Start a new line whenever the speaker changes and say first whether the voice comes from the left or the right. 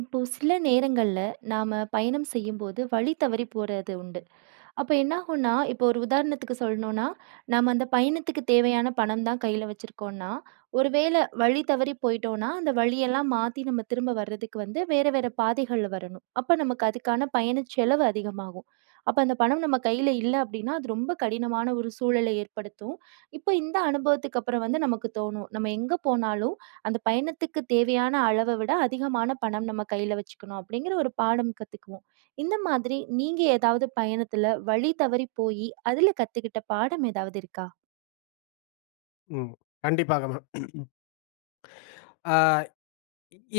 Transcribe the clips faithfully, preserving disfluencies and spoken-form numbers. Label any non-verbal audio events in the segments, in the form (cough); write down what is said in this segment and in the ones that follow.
right: இப்போ சில நேரங்கள்ல நாம பயணம் செய்யும்போது வழி தவறி போறது உண்டு. அப்ப என்னாகும்னா, இப்போ ஒரு உதாரணத்துக்கு சொல்லணும்னா, நம்ம அந்த பயணத்துக்கு தேவையான பணம் தான் கையில வச்சிருக்கோம்னா, ஒரு வேள வழி தவறி போயிட்டோம்னா, அந்த வழியெல்லாம் மாத்தி நம்ம திரும்ப வர்றதுக்கு வந்து வேற வேற பாதைகள்ல வரணும். அப்ப நமக்கு அதுக்கான பயணச் செலவு அதிகமாகும். அப்ப அந்த பணம் நம்ம கையில இல்ல அப்டின்னா, அது ரொம்ப கடினமான ஒரு சூழலை ஏற்படுத்தும். இப்போ இந்த அனுபவத்துக்கு அப்புறம் வந்து நமக்கு தோணும். நம்ம எங்க போனாலும் அந்த பயணத்துக்கு தேவையான அளவ விட அதிகமான பணம் நம்ம கையில வச்சுக்கணும் அப்டிங்கிற ஒரு பாடம் கத்துக்குவோம். இந்த மாதிரி நீங்க ஏதாவது பயணத்துல வழி தவறி போயி, அதுல கத்துக்கிட்ட பாடம் ஏதாவது இருக்கா?
left: ம். கண்டிப்பாக மேம். ஆ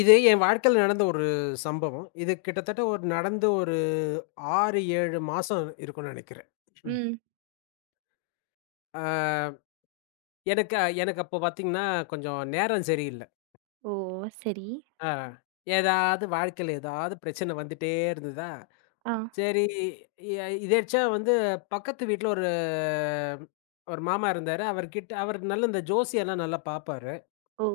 left: இது என் வாழ்க்கையில நடந்த ஒரு சம்பவம். இது கிட்டத்தட்ட ஒரு நடந்து ஒரு ஆறு, ஏழு மாசம் இருக்கும்னு நெனைக்கிறேன்.
right: ம்.
left: ஆ எனக்கு எனக்கு அப்போ பார்த்தீங்கன்னா, கொஞ்சம் நேரம் சரியில்ல.
right: ஓ! சரி.
left: ஆ ஏதாவது வாழ்க்கையில ஏதாவது பிரச்சனை வந்துட்டே இருந்ததா,
right: ஆ.
left: சரி. எ எதேர்ச்சயா வந்து பக்கத்து வீட்ல ஒரு ஒரு மாமா இருந்தாரு. அவர்கிட்ட அவர் நல்ல இந்த ஜோசியெல்லாம் நல்லா பார்ப்பாரு.
right: ஓ!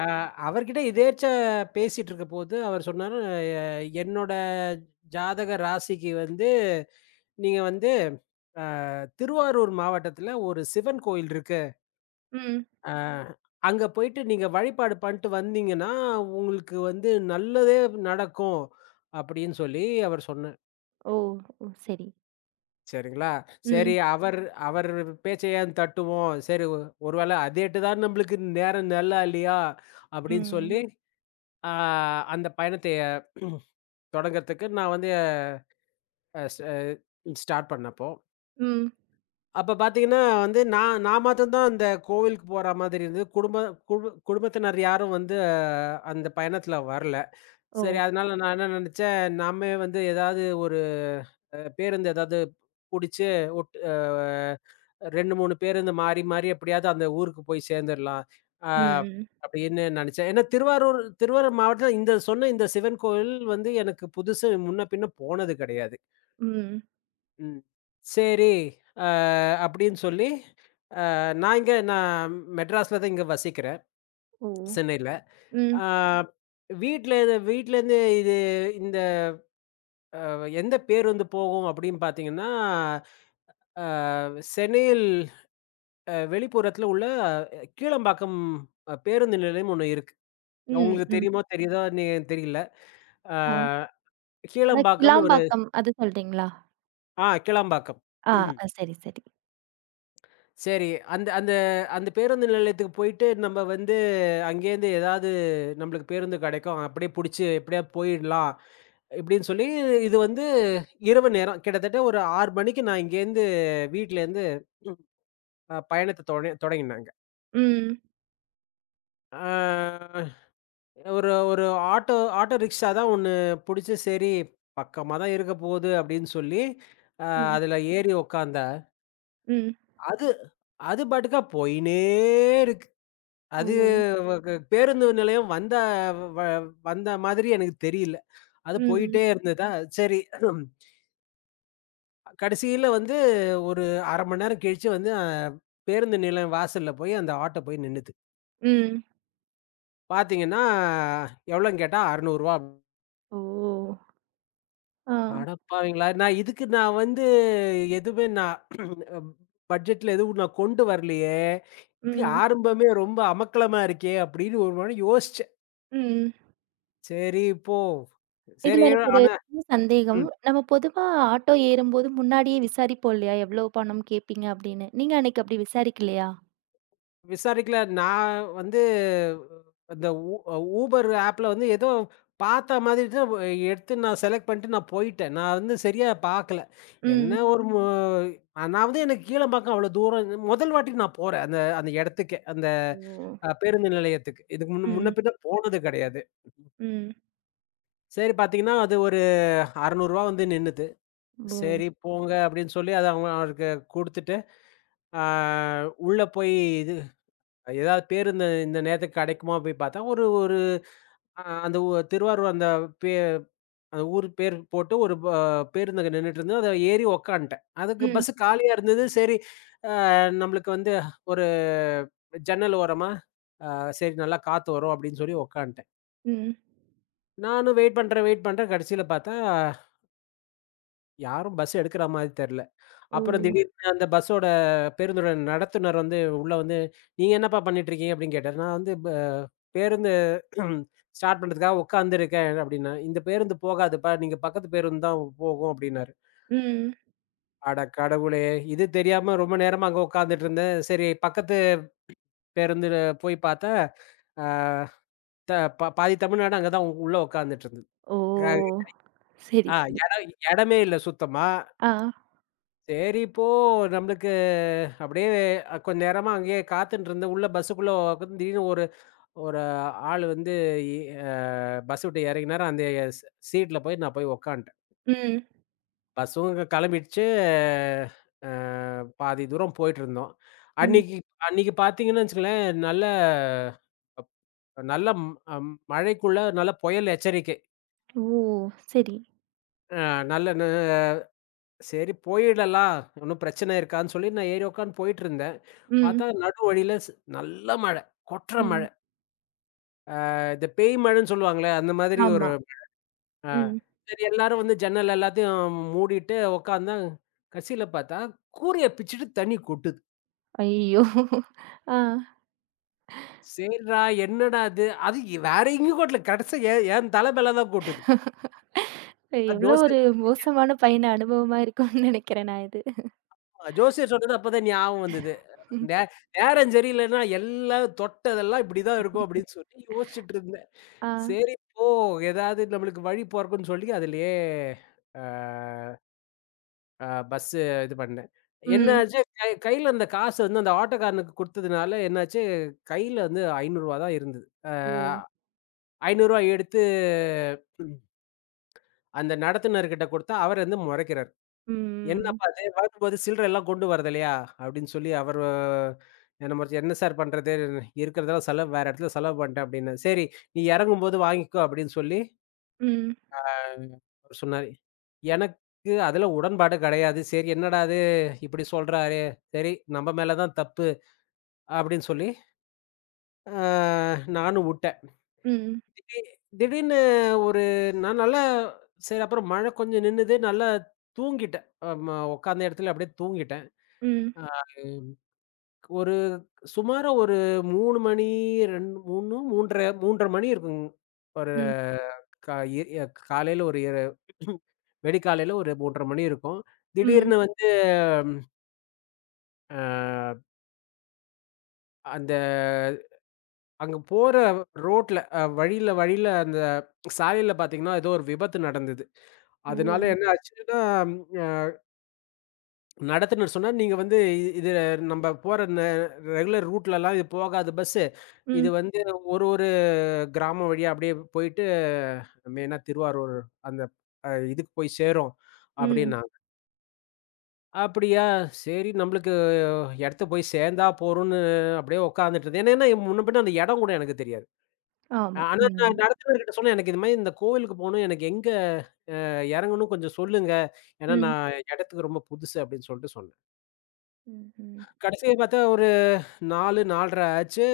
left: ஆ அவர்கிட்ட எதேர்ச்சா பேசிட்டு இருக்கபோது, அவர் சொன்னாரு, "எ என்னோட ஜாதக ராசிக்கு வந்து, நீங்க வந்து அ திருவாரூர் மாவட்டத்துல ஒரு சிவன் கோயில் இருக்கு.
right: ம்.
left: அ அங்க போயிட்டு நீங்க வழிபாடு பண்ட்டு வந்தீங்கன்னா, உங்களுக்கு வந்து நல்லதே நடக்கும்." அப்படின்னு சொல்லி அவர் சொன்னார்.
right: ஓ! ஓ! சரி.
left: சரிங்களா? சரி.
right: ம்.
left: அவர் அவர் பேச்ச ஏன் தட்டுவோம்? சரி, ஒருவேள அதேட்டு தான் நம்மளுக்கு நேரம் நல்லா இல்லையா? அப்படின்னு
right: ம்.
left: சொல்லி ஆ அந்த பயணத்தை (clears throat) தொடங்கறதுக்கு நான் வந்து அ ஸ் அ ஸ்டார்ட் பண்ணப்போ,
right: ம்.
left: அப்ப பார்த்தீங்கன்னா வந்து நான் நான் மாத்தரம் தான் அந்த கோவிலுக்கு போற மாதிரி இருந்தது. குடும்ப குடு குடும்பத்தினர் யாரும் வந்து அஹ், அந்த பயணத்துல வரல.
right: ஓ!
left: சரி, அதனால நான் என்ன நெனச்சேன், நாமே வந்து ஏதாவது ஒரு அ பேருந்து ஏதாவது புடிச்சு ஒட் அ ரெண்டு, மூணு பேருந்து மாறி, மாறி எப்படியாவது அந்த ஊருக்கு போய் சேர்ந்துரலாம். அ
right: ம்.
left: அப்படின்னு நெனச்சேன். ஏன்னா திருவாரூர் திருவாரூர் மாவட்டத்தில இந்த சொன்ன இந்த சிவன் கோவில் வந்து எனக்கு புதுசு, முன்ன பின்ன போனது கிடையாது.
right: ம்.
left: ம். சரி, அ அப்படின்னு சொல்லி, அ நான் இங்க நான் மெட்ராஸ்ல தான் இங்க வசிக்கிறேன்,
right: ஓ!
left: சென்னையில.
right: ம்.
left: அ வீட்ல இத வீட்லேருந்து இது இந்த எந்த பேருந்து போகும் அப்படின்னு பார்த்தீங்கன்னா, அ சென்னையில் அ வெளிப்புறத்துல உள்ள அ கீழம்பாக்கம் அ பேருந்து நிலையம் ஒண்ணு இருக்கு.
right: ம்.
left: உங்களுக்கு
right: ம்.
left: தெரியுமா? தெரியுதா? நெ தெரியல. ஆ
right: ஆ. அதான்
left: கீழம்பாக்கம்னு ஒரு.
right: கிளாம்பாக்கம் அது சொல்றீங்களா?
left: ஆ கீழம்பாக்கம்.
right: ஆ, அ சரி, சரி.
left: சரி. அந்த அந்த அந்த பேருந்து நிலையத்துக்கு போயிட்டு நம்ம வந்து அங்கேருந்து ஏதாவது நம்மளுக்கு பேருந்து கிடைக்கும். அப்படியே புடிச்சு எப்படியாவது போயிடலாம். இப்படின்னு சொல்லி இது வந்து இரவு நேரம். கிட்டத்தட்ட ஒரு ஆறு மணிக்கு நான் இங்கேருந்து வீட்லேருந்து அ பயணத்த தொட தொடங்கினாங்க.
right: ம்.
left: ஆ ஒரு ஒரு ஆட்டோ ஆட்டோ ரிக்ஷா தான் ஒண்ணு புடிச்சு, சரி பக்கமா தான் இருக்க போகுது அப்படின்னு சொல்லி, அ
right: ம்.
left: அதுல ஏறி உட்கார்ந்தேன்.
right: ம்.
left: அது அது பாட்டுக்கா போயின்னே இருக்கு.
right: ஓ!
left: அது வ க பேருந்து நிலையம் வந்த வ வந்த மாதிரி எனக்கு தெரியல. அது
right: ம்.
left: போயிட்டே இருந்ததா, சரி. (clears throat) கடைசியில வந்து ஒரு அரை மணி நேரம் கழிச்சு வந்து அ பேருந்து நிலையம் வாசல்ல போய் அந்த ஆட்டோ போய் நின்னுது.
right: ம்.
left: பார்த்தீங்கன்னா, எவ்வளோன்னு கேட்டா ரூ. அறுநூறு.
right: ஓ! ஆ.
left: அடப்பாவிங்களா! நான் இதுக்கு நான் வந்து எதுவுமே நான் (clears throat) பட்ஜெட்ல எதுவும் நான் கொண்டு வரலையே! இது
right: ம்.
left: ஆரம்பமே ரொம்ப அமர்க்களமா இருக்கே! அப்படின்னு ஒரு முறை யோசிச்சேன்.
right: ம்.
left: சரி. போ. சரி.
right: இதுல எனக்கு ஒரு
left: ஆனா
right: சின்ன சந்தேகம்.
left: ம்.
right: நம்ம பொதுவா ஆட்டோ ஏறும்போது முன்னாடியே விசாரிப்போம் இல்லையா? எவ்ளோ பணம் கேட்பீங்க அப்படின்னு. நீங்க அன்னைக்கு அப்படி விசாரிக்கலையா?
left: விசாரிக்கல. நான் வந்து அந்த ஊ ஊபர் ஆப்ல வந்து ஏதோ பார்த்த மாதிரி தான் எடுத்து நான் செலக்ட் பண்ணிட்டு நான் போயிட்டேன். நான் வந்து சரியா பார்க்கல. என்ன
right: ம்.
left: ஒரு மு நான் வந்து எனக்கு கீழம்பாக்கம் அவ்வளோ தூரம் முதல் வாட்டி நான் போறேன். அந்த அந்த இடத்துக்கே. அந்த
right: ஓ!
left: அ பேருந்து நிலையத்துக்கு. இதுக்கு முன்ன முன்ன
right: ம்.
left: பின்ன போனது கிடையாது.
right: ம்.
left: சரி, பார்த்தீங்கன்னா, அது ஒரு ரூ. அறுநூறு வந்து நின்னுது.
right: ஓ!
left: சரி, போங்க அப்படின்னு சொல்லி அத அவங்க அவருக்கு குடுத்துட்டு, ஆ உள்ள போய் இது ஏதாவது பேருந்து இந்த இந்த நேரத்துக்கு கெடைக்குமா போய் பார்த்தா, ஒரு ஒரு அ அந்த ஊ திருவாரூர் அந்த பே அந்த ஊர் பேர் போட்டு ஒரு ப பேருந்து அங்க நின்னுட்டு இருந்தது. அத ஏறி உக்காந்துட்டேன். அதுக்கு
right: ம்.
left: பஸ் காலியா இருந்தது. சரி. அ, நம்மளுக்கு வந்து ஒரு ஜன்னல் ஓரமா, அ சரி நல்லா காத்து வரும் அப்படின்னு சொல்லி உக்காந்துட்டேன்.
right: ம்.
left: நானும் வெயிட் பண்றேன், வெயிட் பண்றேன். கடைசியில பார்த்தா, யாரும் பஸ் எடுக்கிற மாரி தெர்ல.
right: ஓ!
left: அப்புறம் திடீர்னு அந்த பஸ்ஸோட பேருந்தோட நடத்துனர் வந்து உள்ள வந்து, "நீங்க என்னப்பா பண்ணிட்டுருக்கீங்க?" அப்படின்னு கேட்டாரு. நான் வந்து ப பேருந்து ஸ்டார்ட் பண்றதுக்காக உட்காந்துருக்கேன் அப்படின்னேன். "இந்த பேருந்து போகாதுப்பா. நீங்க பக்கத்து பேருந்து தான் போகும்" அப்படின்னாரு.
right: ம்.
left: அட கடவுளே! இது தெரியாம ரொம்ப நேரமா அங்க உட்காந்துட்டு இருந்தேன். சரி, பக்கத்து பேருந்துல போய் பார்த்தா, ஆ த ப பாதி தமிழ்நாடு அங்க தான் உள்ள உட்காந்துட்டு இருந்தது. க-
right: ஓ! சரி,
left: ஆ
right: சரி.
left: இடம் இடமே இல்ல சுத்தமா.
right: ஆ.
left: சரி, இப்போ நம்மளுக்கு அப்படியே அ கொஞ்ச நேரமா அங்கேயே காத்துன்ட்டு இருந்தேன். உள்ள பஸ்ஸுக்குள்ள உக்காந்து திடீர்னு ஒரு ஒரு ஆள் வந்து இ அ பஸ் விட்டு இறங்கினாரு. அந்த ஸ் சீட்ல போய் நான் போய் உக்காந்துட்டேன்.
right: ம்.
left: பஸ்ஸும் இங்க கிளம்பிடுச்சு. அ பாதி தூரம் போயிட்டுருந்தோம்.
right: ம்.
left: அன்னைக்கு அன்னைக்கு பார்த்தீங்கன்னு வச்சுக்கோங்களேன், நல்ல நல்ல ம் அம் மழைக்குள்ள நல்ல புயல் எச்சரிக்கை.
right: ஓ! சரி.
left: அ நல்ல ந சரி, போயிடலாம். ஒண்ணும் பிரச்சனை இருக்காதுன்னு சொல்லி நான் ஏறி உக்காந்து போயிட்டுருந்தேன்.
right: ம்.
left: பார்த்தா நடு வழியில ஸ் நல்ல மழை. கொட்ற
right: ம்.
left: மழை. அ இந்த பேய் மழைன்னு சொல்லுவாங்கல்ல, அந்த மாதிரி ஒரு.
right: ஆமா.
left: அ
right: ம்.
left: சரி, எல்லாரும் வந்து ஜன்னல் எல்லாத்தையும் மூடிட்டு உட்காந்தா, கடைசில பார்த்தா கூரைய பிச்சுட்டு தண்ணி கொட்டுது.
right: ஐயோ! ஆ.
left: சேர்ரா என்னடா இது? அது இ- வேற எங்கேயும் கொட்டல. கடைசில என் என் தலை மேல தான் கொட்டுது. அது
right: எவ்ளோ ஒரு
left: ஜோசியர்
right: மோசமான பயண அனுபவமா இருக்கும்னு நெனைக்கிறேன் நான் இது.
left: சொன்னா ஜோசியர் சொன்னது அப்பதான் ஞாபகம் வந்தது. நே நேரம் சரியில்லன்னா எல்லாம் தொட்டதெல்லாம் இப்படிதான் இருக்கும் அப்படின்னு சொல்லி யோசிச்சுட்டு இருந்தேன்.
right: ஆ.
left: சரி, இப்போ ஏதாவது நம்மளுக்கு வழி பொறக்கும்ன்னு சொல்லி அதிலயே அ ஆ பஸ் இது பண்ணேன்.
right: Mhm.
left: என்னாச்சு கை கையில இருந்த காசு வந்து அந்த ஆட்டோக்காரனுக்கு குடுத்ததுனால என்னாச்சு, கையில வந்து ரூ. ஐநூறு தான் இருந்தது. ஆ
right: Oh.
left: ரூ. ஐநூறு எடுத்து அந்த நடத்துனர்கிட்ட குடுத்தா, அவர் வந்து முறைக்கிறாரு.
right: Mhm,
left: "என்னப்பா அது வரும்போது சில்லற எல்லாம் கொண்டு வரது இல்லையா?" அப்படின்னு சொல்லி அவர் நம்ம "என்ன சார் பண்றது? இருக்கிறதெல்லாம் செலவு வேற இடத்துல செலவு பண்ணிட்டேன்" அப்படின்னேன். "சரி, நீ இறங்கும்போது வாங்கிக்கோ" அப்படின்னு சொல்லி
right: mhm,
left: ஆ அவரு சொன்னாரு. எனக்கு அதுல உடன்பாடு கிடையாது. சரி, என்னடா இது இப்படி சொல்றாரே! சரி, நம்ம மேல தான் தப்பு அப்படின்னு சொல்லி ஆ நானும் உட்டேன்.
right: mhm,
left: திடீ திடீர்னு ஒரு நான் நல்லா. சரி, அப்புறம் மழை கொஞ்சம் நின்னுது. நல்லா தூங்கிட்டேன். ஆமா, உட்காந்த இடத்துல அப்படியே தூங்கிட்டேன்.
right: mhm,
left: ஆ ஒரு சுமாரா ஒரு மூணு மணி ரெண்டு மூணு மூணு அரை மூணு அரை மணி இருக்குங்க. ஒரு
right: mhm,
left: கா எ எ காலையில ஒரு எ விடிக்காலையில (clears throat) ஒரு மூணு அரை மணி இருக்கும்.
right: mhm,
left: திடீர்னு வந்து அ அந்த அங்க போற ரோட்ல அ வழியில வழியில அந்த சாலையில பார்த்தீங்கன்னா, ஏதோ ஒரு விபத்து நடந்தது. அதனால
right: Oh.
left: என்ன ஆச்சுன்னா, அ நடத்துனர் சொன்னார், "நீங்க வந்து இ- இது நம்ப போற ந ரெகுலர் ரூட்லலாம் இது போகாது பஸ்ஸு. இது
right: mhm,
left: வந்து ஒரு ஒரு கிராமம் வழியா அப்படியே போயிட்டு மெயினா திருவாரூர் அந்த அ இதுக்கு போய் சேரும்"
right: mhm.
left: அப்படின்னாங்க. அப்படியா! சரி, நம்மளுக்கு இடத்த போய் சேர்ந்தா போறோம்ன்னு அப்படியே உட்கார்ந்துட்டு இருந்தேன். ஏன்னா ஏன்னா முன்ன பின்ன அந்த இடம் கூட எனக்கு தெரியாது.
right: ஆமா.
left: ஆ- ஆனா
right: ம்.
left: நான் நடத்துனர்கிட்ட சொன்னேன். எனக்கு இந்த மாதிரி இந்த கோவிலுக்கு போணும். எனக்கு எங்க இறங்கணும் கொஞ்சம் சொல்லுங்க. ஏன்னா
right: ம்.
left: நான் இடத்துக்கு ரொம்ப புதுசு அப்படின்னு சொல்லிட்டு சொன்னேன்.
right: ம்ஹ்ம்.
left: கடைசியா பார்த்தா ஒரு நாலு நாலரை ஆச்சு.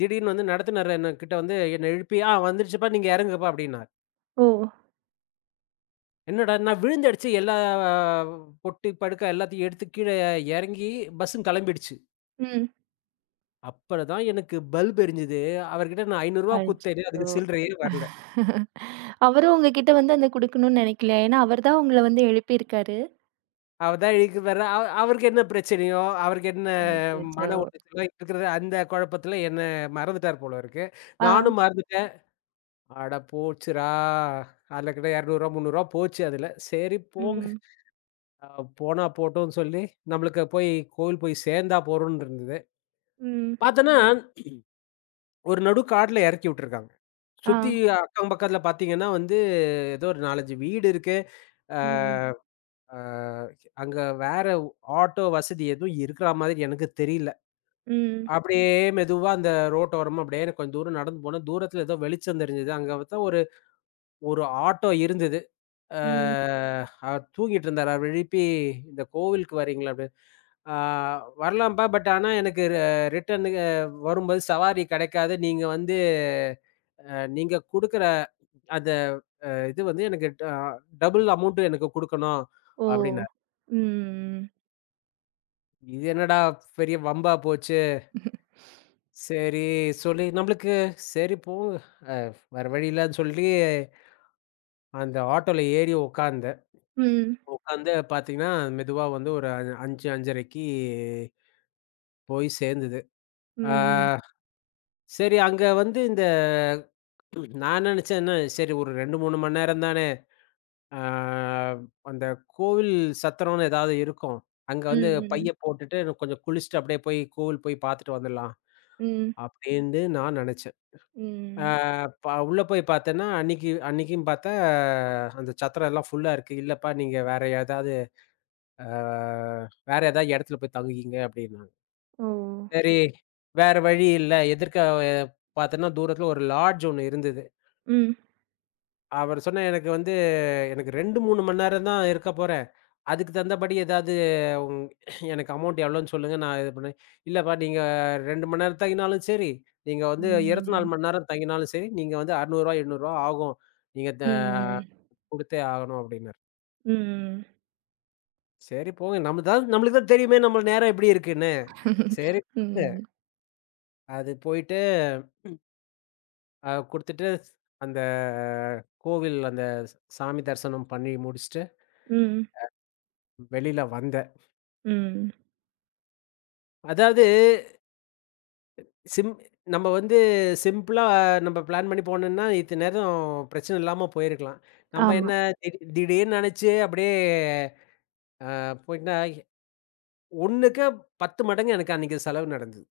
left: திடீர்னு வந்து நடத்துனர் என்கிட்ட வந்து என்ன எழுப்பி, "ஆ வந்துருச்சுப்பா நீங்க இறங்குப்பா" அப்படின்னாரு.
right: ஓ!
left: என்னடா! நான் விழுந்தடிச்சு எல்லா அஹ், பொட்டி, படுக்கை எல்லாத்தையும் எடுத்து கீழ இறங்கி பஸ்ஸும் கிளம்பிடுச்சு.
right: ம்.
left: அப்புறம் தான் எனக்கு பல்ப் எரிஞ்சது. அவர்கிட்ட நான் ரூ. ஐநூறு குடுத்தேனே
right: அச்சோ!
left: அதுக்கு சில்லறையே வரல.
right: அவரும் உங்ககிட்ட வந்து அந்த குடுக்கணும்னு நினைக்கலையா? ஏன்னா அவர் தான் உங்கள வந்து எழுப்பியிருக்காரு.
left: அவர் தான் இதுக்கு வேற அ அவருக்கு என்ன பிரச்சனையோ, அவருக்கு என்ன மன
right: அச்சச்சோ!
left: உளைச்சலோ இருக்கிறது அந்த குழப்பத்தில என்ன மறந்துட்டார் போல இருக்கு.
right: ஆ,
left: நானும் மறந்துட்டேன். அட போச்சுடா! அதில கிட்ட ரூ. இருநூறு ரூ. முந்நூறு போச்சு அதில. சரி, போங்க.
right: ம்,
left: அ போனா போட்டும்ன்னு சொல்லி நம்மளுக்கு போய் கோவில் போய் சேர்ந்தா போறோம்னு இருந்தது.
right: ம்,
left: பார்த்தோன்னா ஒரு நடு காட்ல எறக்கி விட்டுருக்காங்க.
right: ஆ,
left: சுத்தி அக்கம் பக்கத்துல பாத்தீங்கன்னா வந்து, ஏதோ ஒரு நாலு, அஞ்சு வீடு இருக்கு. அ
right: ம்,
left: ம். அ அங்க வேற ஆட்டோ வசதி எதுவும் இருக்கிற மாதிரி எனக்கு தெரியல. ம்.
right: ம்,
left: அப்படியே மெதுவா அந்த ரோட்டோரமா அப்படியே எனக்கு கொஞ்சம் தூரம் நடந்து போனேன். தூரத்துல ஏதோ வெளிச்சம் தெரிஞ்சது. அங்க பார்த்தா ஒரு ஒரு ஆட்டோ இருந்தது. அ
right: ம்.
left: அவர் தூங்கிட்டு இருந்தாரு. அவர எழுப்பி, "இந்த கோவிலுக்கு வரீங்களா?" அப்படின்னு. "ஆ வரலாம்ப்பா. பட் ஆனா எனக்கு ரி ரிட்டர்னுக்கு வரும்போது சவாரி கெடைக்காது. நீங்க வந்து அ நீங்க குடுக்குற அந்த அ இது வந்து எனக்கு ட டபுள் அமௌண்ட் எனக்கு குடுக்கணும்"
right: ஓ!
left: அப்டின்னாரு.
right: ம்,
left: இது என்னடா பெரிய வம்பா போச்சு. சரி, சொல்லி நம்மளுக்கு சரி போங்க அ வேற வழி இல்லன்னு சொல்லி அந்த ஆட்டோல ஏறி உட்கார்ந்தேன்.
right: ம்,
left: உட்கார்ந்து பார்த்தீங்கன்னா, மெதுவா வந்து ஒரு அஞ்சு 5:30க்கு போய் சேர்ந்தது. ஆ
right: ம்,
left: சரி, அங்க வந்து இந்த நான் நெனச்சேன் என்ன சரி ஒரு ரெண்டு, மூணு மணி நேரம் தானே. ஆ அந்த கோவில் சத்திரம்னு ஏதாவது இருக்கும். அங்க வந்து
right: ம், ம்,
left: பைய ம். போட்டுட்டு கொஞ்சம் குளிச்சுட்டு அப்படியே போய் கோவில் போய் பார்த்துட்டு வந்துடலாம்.
right: ம்,
left: அப்படின்னு நான் நெனச்சேன். ஆ
right: ம்.
left: ப உள்ள போய் பார்த்தேன்னா, அன்னைக்கு அன்னைக்கும் பார்த்தா அந்த சத்திரம் எல்லாம் ஃபுல்லா இருக்கு. இல்லப்பா நீங்க வேற ஏதாவது ஆ வேற ஏதாவது இடத்துல போய் தங்குகிங்க அப்படின்னாங்க.
right: ஓ!
left: சரி, வேற வழி இல்ல. எதிர்க்க அஹ், பார்த்தோன்னா தூரத்துல ஒரு லாட்ஜ் ஒண்ணு இருந்தது.
right: ம்.
left: அவர் சொன்ன எனக்கு வந்து எனக்கு ரெண்டு, மூணு மணி நேரம் தான் இருக்க போறேன். அதுக்கு தகுந்தபடி ஏதாவது உங் எனக்கு அமௌண்ட் எவ்வளோன்னு சொல்லுங்க. நான் இது பண்ணேன். இல்லப்பா நீங்க ரெண்டு மணி நேரம் தங்கினாலும் சரி, நீங்க வந்து இருபத்தி நாலு
right: ம்.
left: மணி நேரம் தங்கினாலும் சரி, நீங்க வந்து ரூ. அறுநூறு ரூ. எண்ணூறு ஆகும். நீங்க த
right: ம்.
left: குடுத்தே ஆகணும் அப்டின்னாரு.
right: ம்.
left: சரி, போங்க. நம்ம தான் நம்மளுக்கு தான் தெரியுமே நம்ம நேரம் எப்டி இருக்குன்னு. சரி,
right: ம்.
left: அது போயிட்டு அ குடுத்துட்டு அந்த கோவில் அந்த சாமி தரிசனம் பண்ணி முடிச்சுட்டு
right: ம்.
left: வெளில வந்தேன்.
right: ம்.
left: அதாவது சிம் நம்ம வந்து சிம்பிளா நம்ம பிளான் பண்ணி போனோம்னா, இத்த நேரம் பிரச்சனை இல்லாம போயிருக்கலாம். நம்ம
right: ஆமா.
left: என்ன திடீ திடீர்னு நெனச்சு அப்படியே அ போயிட்டா, ஒண்ணுக்கு பத்து மடங்கு எனக்கு அன்னைக்கு செலவு நடந்தது.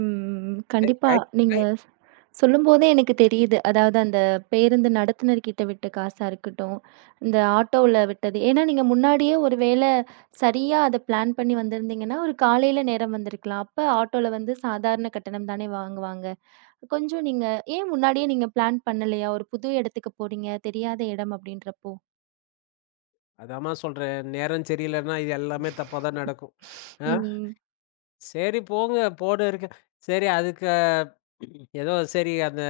right: ம்.
left: ஏய்,
right: கண்டிப்பா.
left: கை
right: நீங்க
left: கை
right: ஸ் சொல்லும்போதே எனக்கு தெரியுது. அதாவது அந்த பேருந்து நடத்துனர்கிட்ட விட்ட காசா இருக்கட்டும், இந்த ஆட்டோவுல விட்டது. ஏன்னா நீங்க முன்னாடியே ஒரு வேள சரியா அத பிளான் பண்ணி வந்திருந்தீங்கன்னா, ஒரு காலையில நேரம் வந்திருக்கலாம். அப்ப ஆட்டோல வந்து சாதாரண கட்டணம் தானே வாங்குவாங்க. கொஞ்சம் நீங்க ஏன் முன்னாடியே நீங்க பிளான் பண்ணலையா? ஒரு புது இடத்துக்கு போறீங்க, தெரியாத இடம் அப்படின்றப்போ?
left: அதாம்மா சொல்றேன். நேரம் சரியில்லன்னா, இது எல்லாமே தப்பா தான் நடக்கும். அ.
right: ம்.
left: சரி, போங்க போடு இருக்கு. சரி, அதுக்கு ஏதோ சரி அந்த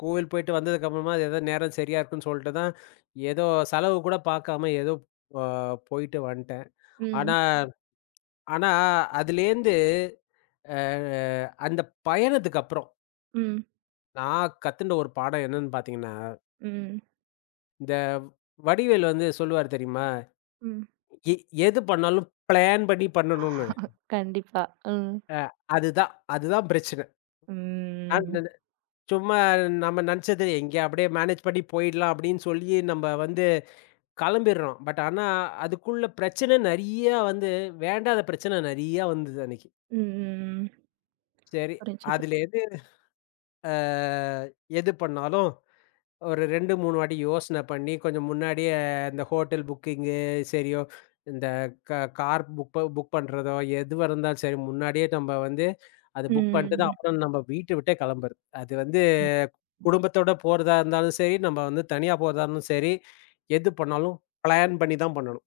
left: கோவில் போயிட்டு வந்ததுக்கு அப்புறமா அது ஏதோ நேரம் சரியா இருக்குன்னு சொல்லிட்டு தான், ஏதோ செலவு கூட பார்க்காம ஏதோ அ போயிட்டு வந்துட்டேன்.
right: ம்.
left: ஆனா ம். ஆனா அதுலேருந்து அ அந்த பயணத்துக்கு அப்புறம்
right: ம்.
left: நான் கத்துண்ட ஒரு பாடம் என்னன்னு பார்த்தீங்கன்னா,
right: ம்.
left: இந்த வடிவேலு வந்து சொல்லுவாரு தெரியுமா?
right: ம்.
left: எ எது பண்ணாலும் பிளான் பண்ணி பண்ணணும்னு.
right: கண்டிப்பா. ம்.
left: அ அதுதான் அதுதான் பிரச்சனை.
right: ம்.
left: சும்மா நம்ம நினச்சது எங்கே அப்படியே மேனேஜ் பண்ணி போயிடலாம் அப்படின்னு சொல்லி நம்ம வந்து கிளம்பிடுறோம். பட் ஆனா, அதுக்குள்ள பிரச்சனை நெறையா வந்து வேண்டாத பிரச்சனை நெறையா வந்தது அன்னைக்கு.
right: ம். ம்.
left: சரி,
right: புரிஞ்சது.
left: அதில எது அ எது பண்ணாலும் ஒரு ரெண்டு, மூணு வாட்டி யோசனை பண்ணி, கொஞ்சம் முன்னாடியே இந்த ஹோட்டல் புக்கிங்கு சரியோ, இந்த க கார் புக் ப புக் பண்றதோ, எதுவா இருந்தாலும் சரி, முன்னாடியே நம்ம வந்து அது புக் பண்ணிட்டு
right: ம்.
left: தான் அப்புறம் நம்ம வீட்ட விட்டே கிளம்புறது. அது வந்து குடும்பத்தோட போறதா இருந்தாலும் சரி, நம்ம வந்து தனியா போறதா இருந்தாலும் சரி, எது பண்ணாலும் பிளான் பண்ணி தான் பண்ணணும்.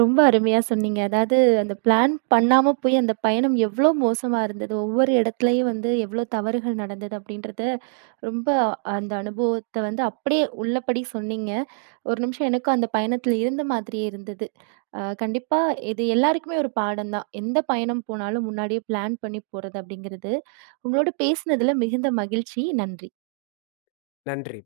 right: ரொம்ப அருமையா சொன்னீங்க. அதாவது அந்த பிளான் பண்ணாம போய் அந்த பயணம் எவ்ளோ மோசமா இருந்தது. ஒவ்வொரு இடத்துலயும் வந்து எவ்ளோ தவறுகள் நடந்தது அப்படின்றத ரொம்ப அந்த அனுபவத்த வந்து அப்படியே உள்ளபடி சொன்னீங்க. ஒரு நிமிஷம் எனக்கும் அந்த பயணத்துல இருந்த மாதிரியே இருந்தது. அ கண்டிப்பா இது எல்லாருக்குமே ஒரு பாடம் தான். எந்த பயணம் போனாலும் முன்னாடியே பிளான் பண்ணி போறது அப்படிங்கிறது. உங்களோட பேசினதுல மிகுந்த மகிழ்ச்சி. நன்றி.
left: நன்றி.